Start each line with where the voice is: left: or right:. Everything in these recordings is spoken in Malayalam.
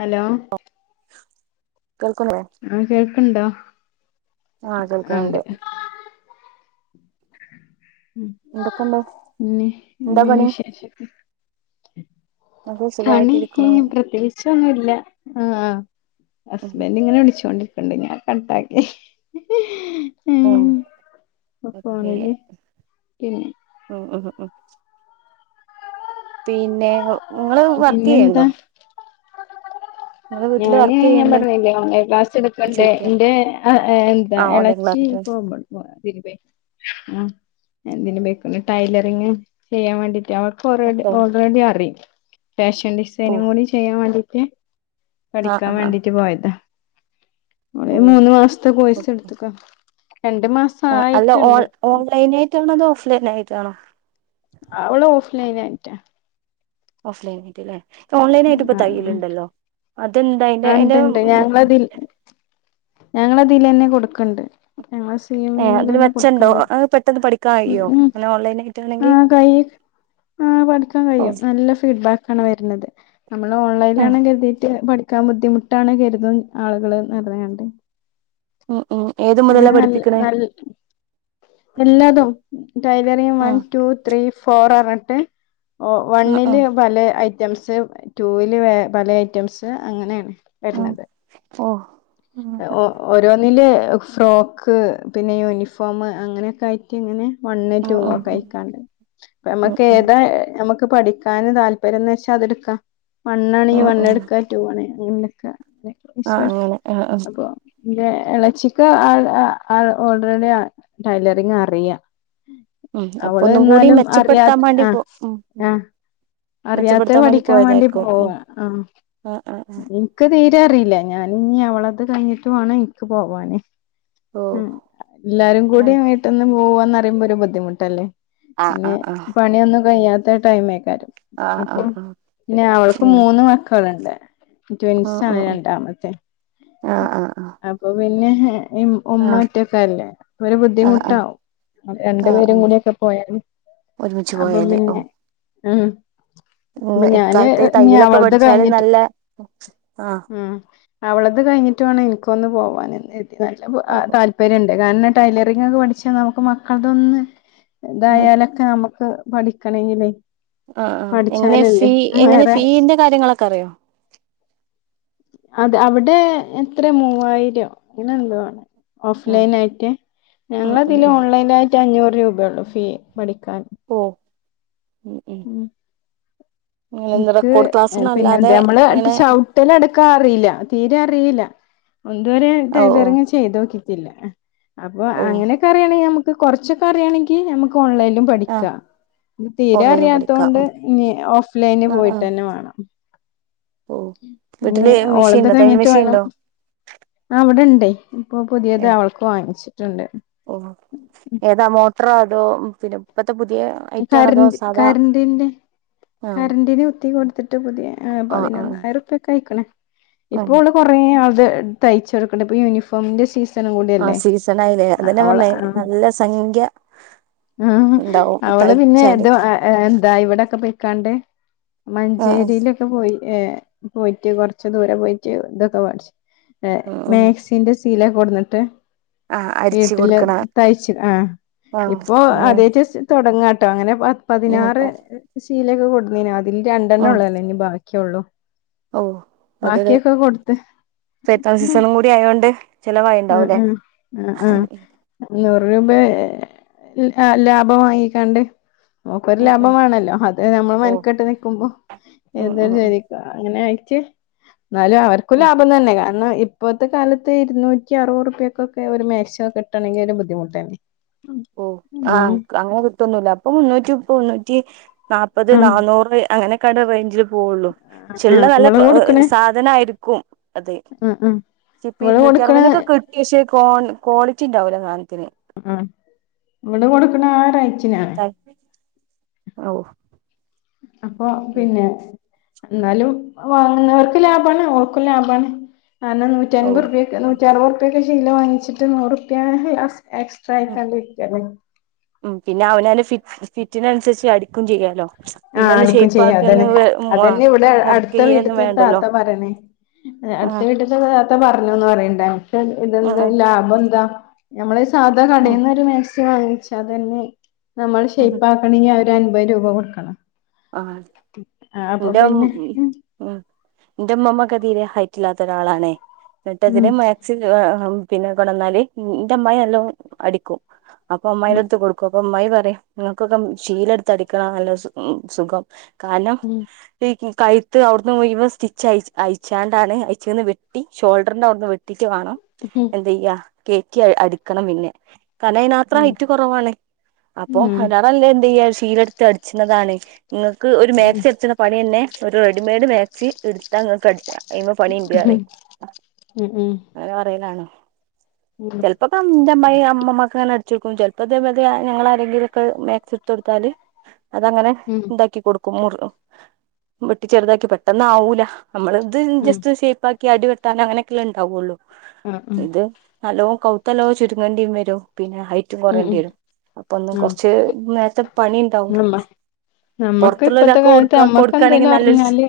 left: ഹലോ
right: കേൾക്കുണോ
left: ഉണ്ടോ?
right: ആ കേൾക്കണൊണ്ട്.
left: ഉം
right: എന്തൊക്കെയുണ്ട്
left: പിന്നെ
right: എന്താ
left: എന്ത
right: പണി
left: വിശേഷം
right: അത്
left: പണി ഏ
right: സുഖായിട്ടിരിക്കണു
left: പ്രത്യേകിച്ചൊന്നുമില്ല. ല്ല ആ
right: ഉം
left: ഹസ്ബൻഡിങ്ങനെ വിളിച്ചോണ്ടിരി ണ്ട് ഞാൻ കട്ടാക്കി.
right: ആ
left: ഉം
right: ഓക്കെ
left: ഫോണില് പിന്നെ
right: ഉം ഉം ഉം പിന്നെ, ങ്ങള് വർക്ക് ചെയ്യണ്ടോ?
left: പിന്നെന്താ
right: നിങ്ങള് വീട്ടില്
left: ഞാന്
right: വർക്ക്
left: ഞാൻ
right: ചെയ്യണ്ട
left: പറഞ്ഞില്ലേ ഓൺലൈൻ ക്ലാസ് എടുക്കണ്ട്
right: ചോദിക്ക
left: എന്റെ എ എന്താ
right: ആഹ് ഓൺലൈൻ
left: എളച്ചി
right: ക്ലാസ്
left: പോകുമ്പോൾ പോ തിരിപെ ആ എന്തിന് ബേക്ക ടൈലറിങ് ചെയ്യാൻ വേണ്ടിട്ട്, അവക്ക് ഓരോ
right: ഓക്കെ
left: ഓൾറെഡി അറിയും. ഫാഷൻ
right: ഓ
left: ഡിസൈനിങ്ങ് കൂടി ചെയ്യാൻ വേണ്ടിട്ട്
right: ആഹ്
left: പഠിക്കാൻ
right: ആഹ് ആഹ്
left: വേണ്ടിട്ട് പോയതാ.
right: ഓ
left: ഓള് മൂന്നു മാസത്തെ കോഴ്സ് എടുത്തിക്ക.
right: ആ അല്ല ഓ ഓൺലൈൻ ആയിട്ടാണോ അതോ ഓഫ്‌ലൈൻ ആയിട്ടാണോ?
left: ലൈനായിട്ട.
right: ഓഫ്‌ലൈൻ ആയിട്ട് അല്ലെ ഓൺലൈൻ ആയിട്ട് ഇപ്പ
left: ആ
right: തയ്യലുണ്ടല്ലോ അതെ
left: ആ ഉണ്ട്ണ്ട് ഞങ്ങളതിൽ ഞങ്ങളതിലന്നെ കൊടുക്കണ്ട്. ഞങ്ങ സ്‌ളീം
right: ഏഹ് അതില്
left: വീമിലന്നെ
right: മെച്ചണ്ടോ
left: കൊടുക്കണ്ട
right: അത് പെട്ടെന്ന് പഠിക്കാൻ കഴിയോ
left: ഉം
right: അങ്ങനെ ഓൺലൈൻ
left: ആ
right: ആയിട്ടാണെങ്കിൽ
left: കൈ ആ പഠിക്കാൻ കഴിയും
right: ഓ
left: നല്ല ഫീഡ്ബാക്ക് ആണ് വരുന്നത് നമ്മള് ഓൺലൈനിലാണെന്ന് കരുതിട്ട് പഠി ക്ക ബുദ്ധിമുട്ടാണ് കരുതും, ആളുകള് നെറേണ്ട്.
right: ഉം ഉം ഏത് മുതലാ
left: അങ്ങനെ നല്ല
right: പഠിപ്പിക്കണേ
left: നൽ എല്ലാതും ഡയലറിയും വൺ
right: ആഹ്
left: ടു ത്രീ ഫോർ ആ റൺ. ഏ,
right: ആഹ്
left: വണ്ണില്
right: ആഹ്
left: പലേ ഐ ഐറ്റംസ് ടൂവില് പല ഐറ്റംസ് അങ്ങനെയാണ്
right: ആഹ്
left: വരുന്നത്
right: ഓ ആഹ്
left: ഓ ഓരോന്നില് ഫ്രോക്ക് പിന്നെ യൂണിഫോം അങ്ങനെയൊക്കെ ആയിട്ട് ഇങ്ങനെ. വണ് ടു
right: ആഹ് ആഹ്
left: ഒക്കെ
right: ഉം
left: ആയിക്കാണ്ട് അപ്പ
right: ഉം
left: നമ്മക്ക് ഏതാ നമ്മക്ക് ക്ക് പഠിക്കാന് താല്പര്യന്ന് വെച്ചാ അതെടുക്കാം വണ്ണാണെങ്കി
right: ഉം ഉം
left: വണ്ണെടുക്കാം ടൂ ആണെങ്കി, അങ്ങനൊക്കെ.
right: ആഹ്
left: [unintelligible]
right: അങ്ങനെ ആഹ് ആഹ്
left: അപ്പൊ ന്റെ എളേച്ചിക്ക് ആ ആ ഓൾറെഡി ടൈലറിങ്ങ് അറിയാം.
right: ഉം അപ്പൊ
left: അവള്
right: ഒന്നും കൂടി
left: എന്നാലും
right: മെച്ചപ്പെടുത്താൻ
left: അറിയാത്,
right: വേണ്ടി
left: ആ
right: പോ ഉം ഉം
left: ആ അറിയാത്ത
right: മെച്ചപ്പെടുത്താൻ
left: പഠിക്കാൻ വേണ്ടി
right: പോയതായിരിക്കും ഉം
left: പോവും ആ
right: ആഹ് ആഹ് ആഹ്
left: എനിക്ക് തീരി [unintelligible] അറിയിലെ ഞാന ഇനി അവളത് കഴിഞ്ഞിട്ട് വാണം ഇൻക്ക് പോവാന്.
right: ഓ
left: ഉം എല്ലാരും കൂടി
right: അങ്ങനെ
left: വീട്ടിൽന്ന് പോവന്ന്റിമ്പോ ഒരു ബുദ്ധിമുട്ടല്ലേ?
right: ആഹ്
left: പിന്നെ
right: ആഹ്
left: പണിയൊന്നും കഴിയാത്ത ടൈമേക്കാരം.
right: ആഹ് ആഹ്
left: അപ്പൊ
right: ആഹ് ആഹ്
left: ന്നെ അവൾക്ക്
right: ഉം
left: മൂന്ന് മക്കളുണ്ട്.
right: ഉം
left: ട്വിൻസ്ണ്
right: ഉം ഉം
left: രണ്ടാമത്തെ
right: ആഹ് ആഹ് ആഹ്
left: അപ്പൊ പിന്നെ. ഇ
right: ആഹ്
left: ഉമാറ്റൊക്ക അല്ലേ ഒരു
right: ആഹ് ആഹ്
left: ബുദ്ധിമുട്ടാാവും. രണ്ടു
right: ആഹ്
left: പേരും
right: ആഹ്
left: കൂടിൊക്കെ പോയും
right: ഒരുമിച്ച്
left: അപ്പം
right: പോയാല് ഓ
left: പിന്നെ ഉ. അപ്പൊ
right: ഇന്ന്
left: ഞാന്
right: ഇക്കാലത്ത്
left: ഇനി
right: തയ്യലൊക്കെ
left: അവടെ
right: പഠിച്ചാല്
left: കഴിഞ്ഞിട്ട്
right: നല്ല ആഹ്
left: ഉം. അവളത് കഴിഞ്ഞിട്ട് വേണം എനിക്കൊന്ന് പോവാന്
right: ഓ
left: നല്ല താല്പര്യംണ്ട്. നല്ല ടൈലറിഗ് ഒക്കെ പഠിച്ചാ നമുക്ക് മക്കൾതൊന്ന്
right: ആഹ്
left: ഇതായാലൊക്കെ നമുക്ക്. പഠിക്കണങ്കില്ലേ.
right: ആ ആ എങ്ങനെ ഫീ എങ്ങനെ ഫീന്റെ കാര്യങ്ങളൊക്കെ അറിയോ.
left: അതെ അവിടെ എത്ര മൂവായിരോ ഇനെന്തോണ്. ഓഫ്
right: ആഹ്
left: ലൈൻ ആയിട്ട്
right: ഉം
left: ഞങ്ങള
right: ഉം
left: ഇതില്
right: ഉം
left: ഓൺലൈൻ ആയിട്ട് അഞ്ഞൂറ് രൂപയള്ളു ഫീ. പഠിക്കാൻ.
right: ഓ
left: ഉം.
right: അങ്ങനെ എന്താ
left: എനിക്ക്
right: റെക്കോർഡ് ക്ലാസ്സൊന്നും
left: പിന്നെ
right: അല്ലാതെ
left: എന്താ നമ്മള്്
right: ഇങ്ങനെ
left: ചവിട്ടല അടുക്കം അറീല്ല തീരെ അറിയില്ല. ഒതുവരെ
right: ഓ ഓ
left: ടൈലറിങ്ങ് ചെയ്ത് നോക്കിട്ടില്ല അപ്പൊ
right: ഓ
left: അങ്ങനെയൊക്കെ അറിയണെങ്കിൽ നമുക്ക് കൊറച്ചൊക്കെ അറിയണെങ്കി നമ്മക്ക് ഓൺലൈനിലും
right: ആഹ്
left: പഠിക്കാ. ഇ
right: ഓൺലൈനിൽ പഠിക്കാം
left: അറിയാത്തൊണ്ട് ഇഞ്ഞിഓഫ്ലൈനി
right: ആഹ് ആഹ്
left: പോയിട്ടന്നെ വാണം.
right: ഓ
left: നീ
right: വീട്ടില് മെഷീൻ ഉണ്ടോ തയ്യൽ
left: ഓളത്കഴിഞ്ഞിട്ട്
right: മെഷീൻ
left: വേണം.
right: ഉണ്ടോ
left: ആ ഇവിടെണ്ടേ ഇപ്പൊ പുതിയത്
right: ഓ
left: അവൾക്ക് വാങ്ങിച്ചു.
right: ഓ ഏതാ മോട്രാ അതോ പിന്നെ ഇപ്പ ഇപ്പത്തെപുതിയ ഐറ്റാണോ അതോ
left: കരണ്ട്
right: സാധാ
left: കരണ്ടിന്റെ
right: ആ
left: കരണ്ടിന് കുത്തി കൊടുത്തിട്ട് പുതിയ പതിനൊന്നായിരം ഉറുപ്പാക്കെ അയ്ക്ണ്
right: ആഹ്
left: ഇപ്പോള് കുറേ ത് തയ്ച് കൊടുക്ണ്ട് ഇപ്പോ യൂണിഫോമിന്റെ സീ സ
right: ആഹ സീസൺ ആയില്ലേ അതെന്നെ ഞ്ഞാപറഞ്ഞത് നല്ല സംഖ്യ
left: ആഹ
right: ഉണ്ടാവും
left: അ. ഇവള് പിന്നെ
right: തയ്ച്ചാല്
left: എന്താ ഇവിടെൊക്കെ പോയിക്കാണ്ട്
right: ആഹ് ആഹ്
left: മഞ്ചേരിയിലൊക്കെ പോയി. ഏ പോയിട്ട് കുറച്ച് ദൂര പോയിട്ട് ഇതൊക്കെ വേടിച്ചു
right: ഉം ഉം
left: മാക്സിന്റെ സീലേക്ക് കൊടന്നിട്ട്
right: ആഹ് അടിച്ചു
left: വീട്ടില്
right: കൊടുക്കണ
left: തയ്ച്ച ആഹ
right: ആഹ്
left: ഇപ്പൊ
right: അങ്ങനെ
left: അതേ ട്ട്. തൊടങ്ങാ ട്ടോ അങ്ങനെ പ
right: ഉം
left: പതിനാറ് ശീലൊക്കെ കൊടുനീനു അതിൽ രണ്ടെണ്ണം
right: ഉം
left: ഉളോല്ലോ ഇനി ബാക്കി. ഒക്കെ ഉള്ളൂ.
right: ഓ അത് [unintelligible] കൂടി ആയതൊണ്ട്
left: ആആ ആആ രൂപ ലാഭം വാങ്ങിക്കാണ്ട്. നമുക്കൊരു
right: ഉം ഉം
left: ലാഭം വേണല്ലോ അത് നമ്മൾ
right: ഓ
left: മനക്കെട്ട് നൽക്കുമ്പോ
right: ഉം
left: ഏതൊരു
right: ഉം ഉം
left: ജോലിക്കും അങ്ങനെയി. റ്റ് ഇന്നാലും അവർക്കും
right: ഉം
left: ലാഭം തന്നെ കാരണം ഇപ്പോഴത്തെ കാലത്ത് ഇരുന്നൂ റ്റിഅറുവർപ്യേക്കൊക്കെ ഒരു മാക്സി കിട്ടണെങ്കി ഒരു ബുദ്ധിമുട്ടെന്നെ
right: ഉം ആഹ് അങ്ങനെ കിട്ടൊന്നൂല്ല അപ്പൊ മുന്നൂറ്റിമുപ്പ മുന്നൂറ്റി നാപ്പത്
left: ആഹ്
right: നന്നൂറ് അങ്ങനെയൊക്കെയാണ് റൈഞ്ചില് പോവൊള്ളു ക്ഷെ ഇള്ളെ
left: ആഹ്
right: നല്ല
left: ഇങ്ങള് കൊടുക്കണേ
right: സാധനായിരിക്കും അത്
left: ആഹ് ആഹ്
right: ഇപ്പെ
left: ഇവള്
right: ഇരുന്നൂറ്റി
left: കൊടുക്കണ
right: അറുവെയി നൊക്കെ കി പക്ഷെ ക്വാൺ ക്വാളിറ്റി ഇണ്ടാവൂല സാനത്തിന്.
left: ആഹ് ഇവിടെ കൊട്ക്ക്ണ ആ റൈറ്റിനാണ്.
right: ഔഹ്
left: അപ്പൊ പിന്നെ. ഇന്നാലും വാങ്ങ്ന്നവർക്ക് ലാഭാണ്. ഓൾക്കും ലാഭാണ്. ആ ഇന്നാ
right: ഓ
left: നൂറ്റൻമ്പർപ്പേക്ക് നൂറ്റർവ് ഉർപ്പേക്ക് ശീല വാങ്ങിച്ചിട്ട് നൂറുപ്പിയ ലാസ് എക്സ്ട്രായിക്കാണ്ട് ഇരിക്കാല്ലെ
right: ഉം പിന്നെ അവനാന്റ ഫിറ്റ് ഫിറ്റിനൻസരിച്ച് അടിക്കും ചെയ്യാല്ലോ.
left: ആ അടിക്കും ചെയ്യാ അതന്നെ, അതന്നെ ഇവിടെ അട്ത്ത
right: മുറിക്കയൊന്നും
left: വീട്ട്ത്ത ഒര്
right: വേണ്ടല്ലോ
left: താത്ത പറണേ ഏഹ് അട്ത്ത
right: ആഹ്
left: വീട്ട്ത്ത താത്ത പറ ഞ്ഞുന്ന് പറയണ്ടേ പക്ഷേ, ഇതെന്താ
right: ആഹ്
left: ലാഭ എന്താ നമ്മള് ഈ സാധാ
right: ഉം
left: കടേന്ന് ഒര് മേക്സി ക്സി വാങ്ങിച്ചാ അതന്നെ നമ്മള്
right: ഉം
left: ഷെയിപ്പാക്കണെങ്കി അവര് അൻപത് രൂപ കൊടുക്കണം.
right: ആഹ്
left: ആഹ് അപ്പൊ
right: ഇന്റെ ഉം
left: പിന്നെ
right: ഉം ഇന്റെ ഇമ്മമ്മക്കെ തീരെ ഹൈറ്റ് ഇല്ലാത്ത ഒരാളാണേ എന്നിട്ട്
left: ഉം
right: അതിന് മാക്സി [unintelligible] പിന്നെകൊണ്ടന്നാല് ഇന്റെ അമ്മായി നല്ലോ അടിക്കും. അപ്പ
left: ഉം
right: അമ്മായിന്റട്ത്ത് കൊടുക്കും. അപ്പ അമ്മായി പറയ് ഇങ്ങക്കൊക്കെ മ് ശീലെട്ത്ത് അടിക്ക്ണ നല്ല സുഖം. കാരണം
left: ഉം
right: ഈ കി കഴുത്ത് അവുട്ന്ന് മുഴുവൻ സ്റ്റിച്ച് അയി അയിച്ചാണ്ടാണ് അയ്ച്ചങ്ങന്ന് വെട്ടി ഷോൾഡറിന്റെ അവ്ട്ന്ന് വെട്ടി റ്റ് വാണം
left: ഉം
right: എന്ത്യ്യാ കേറ്റി അടിക്കണം പിന്നെ കാരണ അയ്നാത്ര
left: ഉം
right: ഹൈറ്റ് കൊറവാണ്. അപ്പൊ
left: ഉം
right: [unintelligible] ലാറെ നല്ലേ എന്ത്യ്യാ ശീലെട്ത്ത് അടിച്ച്ണതാണ്. ഇങ്ങക്ക് ഒരു
left: ഉം
right: മേക്സി അട്ച്ച്ണ പണി തന്നെ ഒരു റെഡിമെയ്ഡ് മേക്സി എട്ത്താ ഇങ്ങക്ക് അടിക്ക. അയ്മ പണി ഇണ്ട്റിയിം
left: ഉം
right: അങ്ങനെ പറയിണാണ്.
left: ഉം
right: ചെൽപ്പക്ക മ് ഇന്റെ അമ്മായി ആഹ് ഇമ്മമ്മാക്ക്ങ്ങനെ അട്ച്ച് കൊട്ക്കും. ചെൽപ്പ ഇതെ മാരി തെ ഞങ്ങള് ആരെങ്കിലൊക്കെ മേക്സി ഇട്ത്ത്ത്തൊട്ത്താല് അതങ്ങനെ
left: ഉം
right: [unintelligible] വെട്ടി ചെറ്താക്കി പെട്ടെന്ന് ആവൂല. നമ്മള് ഇത്
left: ഉം
right: ജസ്റ്റ്‌ ഷെയ്പ്പ് ആ അടി [unintelligible] അങ്ങനെയക്കല്ലേ ഉണ്ടാവുള്ളൂ
left: ആഹ് ഉം
right: ഇത് നലോ കൗത്തലോ ചുരുങ്ങണ്ടി വരും പിന്നെ ഹൈറ്റ്
left: ഉം
right: കൊറേണ്ടി
left: ഉം
right: വരും അപ്പ ഒന്നും
left: ആഹ്
right: കൊറച്ച് നേരത്തെ പണി ഇണ്ടാവും
left: നമ്മ നമ്മക്ക്
right: പുറത്തുള്ള
left: ഇപ്പത്തെ
right: ഒരാക്ക്
left: കാലത്ത്
right: കൊടുക്ക
left: നമ്മക്ക്
right: കൊടുക്കുകയാണെങ്കിൽ
left: എന്തേലും
right: നല്ലൊരു
left: അറിഞ്ഞാല്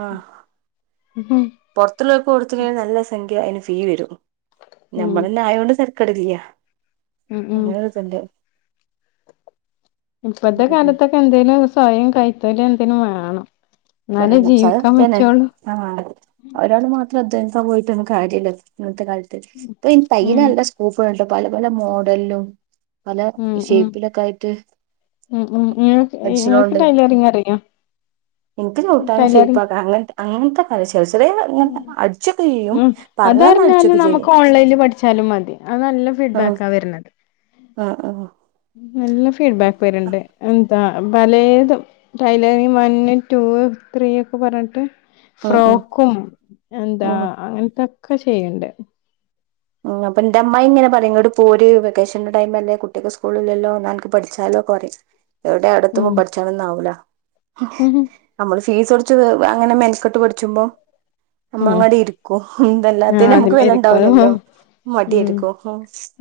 right: ആഹ്
left: ഉം
right: പൊറത്തുള്ളൊക്കെ കൊടുത്തിഞ്ഞാൽ നല്ല സംഖ്യ അതിന് ഫീ വരും
left: ഉം
right: ഞമ്മളിലിയോണ്ട് തരക്കേടില്ല
left: ഉം ഉം
right: അങ്ങനെ ഒരിതുണ്ട്
left: ഇപ്പത്തെ കാലത്തൊക്കെ എന്തേലും സ്വയം കൈതൊഴില് എന്തേലും വേണം എന്നാലേ ജീവിക്കാൻ
right: പറയുന്ന [unintelligible]
left: പറ്റുള്ളൂ
right: ആ ഒരാള് മാത്ര ശ്രദ്ധ എ പോയിട്ടൊന്നും കാര്യല്ല ഇന്നത്തെ കാലത്ത് ഇപ്പൊ ഈ തയ്യല്
left: ഉം
right: നല്ല സ്കോപ്പ് ഉണ്ട പല പല മോഡലിലും പല
left: ഉം ഉം
right: ഷേപ്പിലൊക്കെ ആയിട്ട്
left: ഉം ഉം
right: അടിച്ചണോണ്ട്
left: എനിക്ക് [unintelligible] അറിയാം
right: [unintelligible] ഇട്ടാനും ഷേപ്പ് ആക്കാം അങ്ങനത്തെ [unintelligible] [unintelligible] അടിച്ചൊക്കെ ചെയ്യും
left: ഉം
right: പറഞ്ഞുതന്നാ
left: അതറിഞ്ഞാല്
right: അടിച്ചൊക്കെ ചെയ്യും
left: നമുക്ക് ഓൺലൈനിൽ പഠിച്ചാലും മതി അത് നല്ല ഫീഡ്ബാക്കാ വരുന്നത്
right: ആഹ് ആഹ്
left: നല്ല ഫീഡ്ബാക്ക് വരുണ്ട് ആ പലേതും ടൈലറിങ് വൺ ടൂ ത്രീ ഒക്കെ പറഞ്ഞിട്ട്
right: ഉം ഉം
left: ഫ്രോക്കും എന്താ
right: ഉം
left: അങ്ങനത്തൊക്കെ ചെയ്യ്ണ്ട്
right: ഉം അപ്പ എന്റെ അമ്മായി ഇങ്ങനെ പറയും ഇങ്ങട് പോര് വെക്കേഷന്റെ ടൈം അല്ലേ കുട്ടികൾക്ക് സ്കൂളില്ലല്ലോ [unintelligible] പഠിച്ചാല് [unintelligible] ഇവിടെ
left: ഉം
right: അടുത്തൊന്നും പഠിച്ചാലൊന്നും ആവൂല്ല നമ്മള് ഫീസ് ഒടിച്ച് അങ്ങനെ മെനക്കെട്ട് പഠിച്ചുമ്പോ അമ്മ
left: ഉം
right: അങ്ങാടി ഇരിക്കും
left: ആഹ്
right: അല്ലാതേന് നമ്മുക്ക്
left: ആദ്യമേരിക്കും അത്
right: വിലണ്ടാവൂല്ലല്ലോ
left: ഉം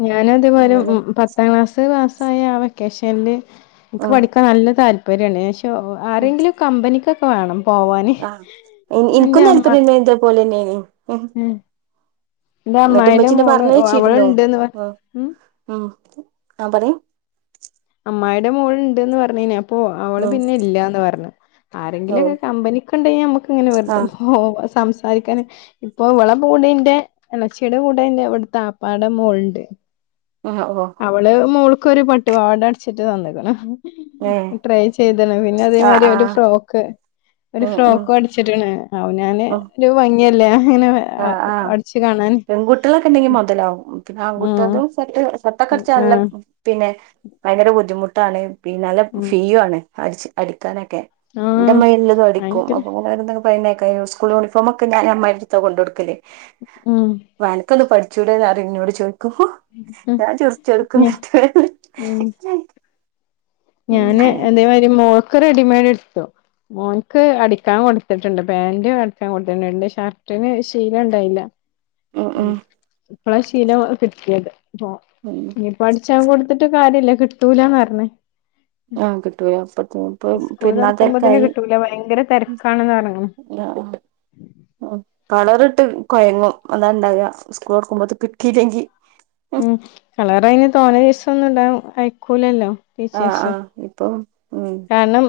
left: ഞാനും അതുപോലെ
right: അങ്ങനെ
left: പത്താം ക്ലാസ് പാസ്സായ ആ വെക്കേഷനിൽ എനിക്ക്
right: ആഹ്
left: പഠിക്കാൻ നല്ല താല്പര്യാണ് ആരെങ്കിലും കമ്പനിക്കൊക്കെ വേണം പോവാന്
right: ആ
left: എന്റെ
right: എനിക്കും
left: അമ്മ
right: താല്പര്യ എന്തോ പോലെന്നെയന്
left: ഉം എന്റെ അമ്മായിടെ
right: എന്നിട്ടിമ്മച്ചീനെ
left: മോള്
right: പറഞ്ഞ് വെച്ചിരുന്നോ
left: അവളുണ്ട്ന്ന് പറ ഉം
right: ഉം ആ പറയും
left: അമ്മായിയുടെ മോളുണ്ടെന്ന് പറഞ്ഞു കഴിഞ്ഞപ്പൊ അവള്
right: ഉം
left: പിന്നെ ഇല്ലാന്ന് പറഞ്ഞു
right: ഓ
left: ആരെങ്കിലൊക്കെ കമ്പനിക്കൊണ്ടെ നമ്മുക്ക് ഇങ്ങനെ വെറുതെ
right: ആഹ്
left: പോവാം സംസാരിച്ച സംസാരിക്കാൻ ഇപ്പോ ഇവളുടെ കൂടന്റെ എളേച്ചിയുടെ കൂടന്റെ ഇവിടുത്തെ വാപ്പാടെ മോളുണ്ട്
right: ആഹ് ഓ
left: അവള് മോൾക്കൊരു പട്ടുപവാട അടിച്ചിട്ട് തന്നക്കണ്
right: ഏഹ്
left: ട്രൈ ചെയ്തണം പിന്നെ
right: ആഹ്
left: അതേമാരി ഒരു
right: ആഹ്
left: ഫ്രോക്ക് ഒരു
right: ഉം ഉം
left: ഫ്രോക്ക് അടിച്ചിട്ടിക്കണ് അവ ഞാന് ഒരു ഭംഗി
right: ആ ആ
left: കാണാൻ
right: പെൺകുട്ടികളൊക്കെ ഉണ്ടെങ്കി മുതലാവും പിന്നെ
left: ഉം
right: ആൺകുട്ടെതും സെറ്റ ഷർട്ടക്കടിച്ച നല്ല
left: ആഹ്
right: പിന്നെ ഭയങ്കര ബുദ്ധിമുട്ടാണ് പിന്നെ നല്ല
left: ഉം
right: ഫീ ആണ് അടിച്ച് അടിക്കാനൊക്കെ എന്റെ
left: ആഹ്
right: മയിൻ്റില് അടിക്കും
left: ഭയങ്കര
right: അപ്പൊങ്ങനോരോന്നൊ അയ്നെക്കായും സ്കൂൾ യൂണിഫോമൊക്കെ ഞാൻ അമ്മായീടെടുത്ത കൊണ്ട് കൊടുക്കല്
left: ഉം
right: വ അനക്കൊന്നു പഠി ച്ചൂടെന്ന് അറി എന്നോട് ചോയ്
left: ഉം
right: ഞാൻ ചിറിച്ചെടുക്കും എന്നിട്ടേ വേഗം വരും
left: ഞാന് അതേമാതിരി മോൾക്ക് റെഡിമെയ്ഡ് എടുത്തു മോൻക്ക് അടിക്കാൻ കൊടുത്തിട്ടുണ്ട് പാൻ്റ് അടിക്കാൻ കൊടുത്തിട്ടുണ്ട് ഷർട്ടിന് ശീല ഉണ്ടായില്ല
right: ഉം
left: ഉ
right: ഉം
left: ഇപ്പഴാ ശീല കിട്ടിയത് അപ്പ
right: ഉം
left: ഇനിയിപ്പോ അടിച്ചാൻ കൊടുത്തിട്ട് കാര്യല്ല കിട്ടൂലാന്ന് പറഞ്ഞ്
right: ആഹ് കിട്ടൂല അപ്പത്തിന് ഇപ്പൊ
left: സ്കൂൾ
right: പെരുന്നാൾ
left: തുറക്കുമ്പത്തേന്
right: തിരക്കായി
left: കിട്ടൂല ഭയങ്കര തിരക്കാണെന്ന് പറങ്ങണ്
right: ആ ആ കളറിട്ട് കൊയങ്ങും അതാ ഉണ്ടായ സ്കൂൾ തൊറക്കുമ്പേ അത് കിട്ടിയില്ലെങ്കി
left: ഉം കളർ അതിന് തോന ദിവസം ഒന്നും ഇടാൻ അയക്കൂലല്ലോ
right: ആ ആ
left: ടീച്ചേഴ്സ്
right: ഇപ്പൊ
left: കാരണം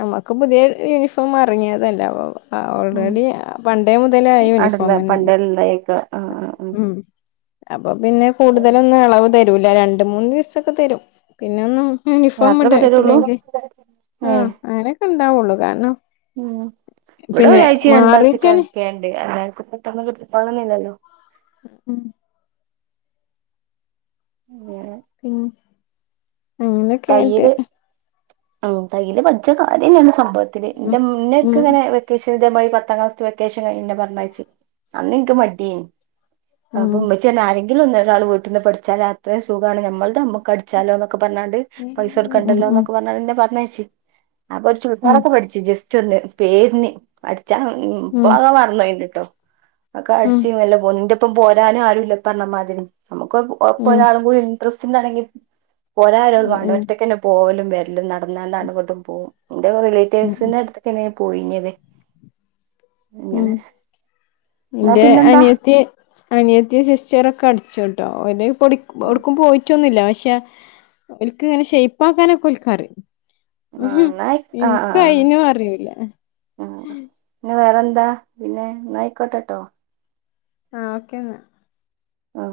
left: നമ്മക്ക് പുതിയ യൂണിഫോം ഇറങ്ങിയതല്ലെ അപ്പം ആ
right: ഉം
left: ഓൾറെഡി പണ്ടേ മുതലേ ആ
right: അടല്ല
left: യൂണിഫോം തന്നെയാണ്
right: പണ്ടല്ലായൊക്കെ ആഹ് ആഹ് ഉം
left: മം അപ്പൊ പിന്നെ കൂടുതലൊന്നും ഇളവ് തരൂല രണ്ട് മൂന്ന് ദിവസൊക്കെ തരും പിന്നെ ഒന്നും യൂണിഫോം
right: യാത്രൊക്കെ തരുള്ളൂ
left: ഉണ്ടായിട്ടില്ലെങ്കി ആ
right: ഏഹ്
left: അങ്ങനൊക്കെ ഉണ്ടാവുള്ളൂ കാരണം
right: ഉം ഇവിടെ
left: പിന്നെ
right: ഒരാഴ്ചയും രണ്ടാഴ്ചൊക്കെ
left: മാറിട്ടാണ്
right: നിക്കേണ്ട് അല്ലാതെ പെട്ടെന്ന് കിട്ടിക്കോളണം എന്നില്ലല്ലോ
left: ഉം
right: അങ്ങനെ
left: പിന്നെ അങ്ങനെയൊക്കെ ആയിട്ട്
right: ഓ തയ്യില് പഠിച്ച കാര്യം തന്നെ സംഭവത്തില്
left: ഉം
right: എൻ്റെ മുന്നേ എനക്ക്
left: ഉം
right: ഇങ്ങനെ വെക്കേഷൻ ൻ്റമ്മായിപത്താം ക്ലാസിലെ വെക്കേഷൻ കഴിഞ്ഞെന്നെ പറഞ്ഞയച്ച് അന്നെനിക്ക് മടിയെന്
left: ഉം
right: അപ്പ ഉമ്മച്ചി പറഞ്ഞ് ആരെങ്കിലും ഒന്ന ഒരാള് പോയീട്ടൊന്ന് പഠിച്ചാല് അത്രയും സുഖാണ് ഞമ്മളുടെ നമ്മക്ക് കടിച്ചാലോന്നൊക്കെ പറഞ്ഞാണ്ട് പൈസ
left: ഉം ഉം
right: കൊടുക്കണ്ടല്ലോ
left: ഉം
right: എന്നൊക്കെ പറഞ്ഞണ്ട് എന്നെ പറഞ്ഞേയച്ച് അപ്പൊ ഒരു
left: ഉം
right: ചുരിദാറൊക്കെ പഠിച്ചു ജസ്റ്റ് ഒന്ന് പേരിന് പഠിച്ചാ
left: ഉം
right: ഇപ്പക്കെ മറന്നു പോയിന്ന ട്ടോ ഒക്കെ
left: ഉം
right: അടിച്ച് വല്ല പൊന്നിന്റെപ്പം പോരാനും ആരും ഇല്ല ഈ പറഞ്ഞമാതിരി നമുക്ക് ഒ ഒപ്പ
left: ഉം
right: ഒരാളും കൂടി ഇൻട്രസ്റ്റ്ന്നാണെങ്കി പോരാ ഒരാളും വേണ്ട
left: ഉം
right: ഒറ്റക്കന്നെ പോകലും വരലും നടന്നെല്ലാ അങ്ങോട്ടും ഇങ്ങോട്ടും പോവും എന്റെ
left: ഉം
right: റിലേറ്റീവ്സിന്റെ അടുത്തേക്കിനി പോയിങ്ങല്
left: ഉം എന്റെ
right: പിന്നെന്താ
left: അനിയത്തി അനിയത്തി സിസ്റ്ററൊക്കെ അടിച്ചോ ട്ടോ ഒന് പഠി
right: ആഹ്
left: എവിടേക്കും പോയിട്ടൊന്നൂല്ല അവൻ പക്ഷെ ഓൽക്ക് ഇങ്ങനെ ഷെയ്പ്പ് ആക്കാനൊക്കെ ഓൽക്കറിയും
right: എന്നാ ആഹ്
left: എനിക്ക്
right: ആഹ്
left: അയിനും അറിയൂല്ല
right: എന്താ പിന്നെ എന്നായിക്കോട്ടെട്ടോ.
left: ആ ഓക്കെന്നാ.
right: ആ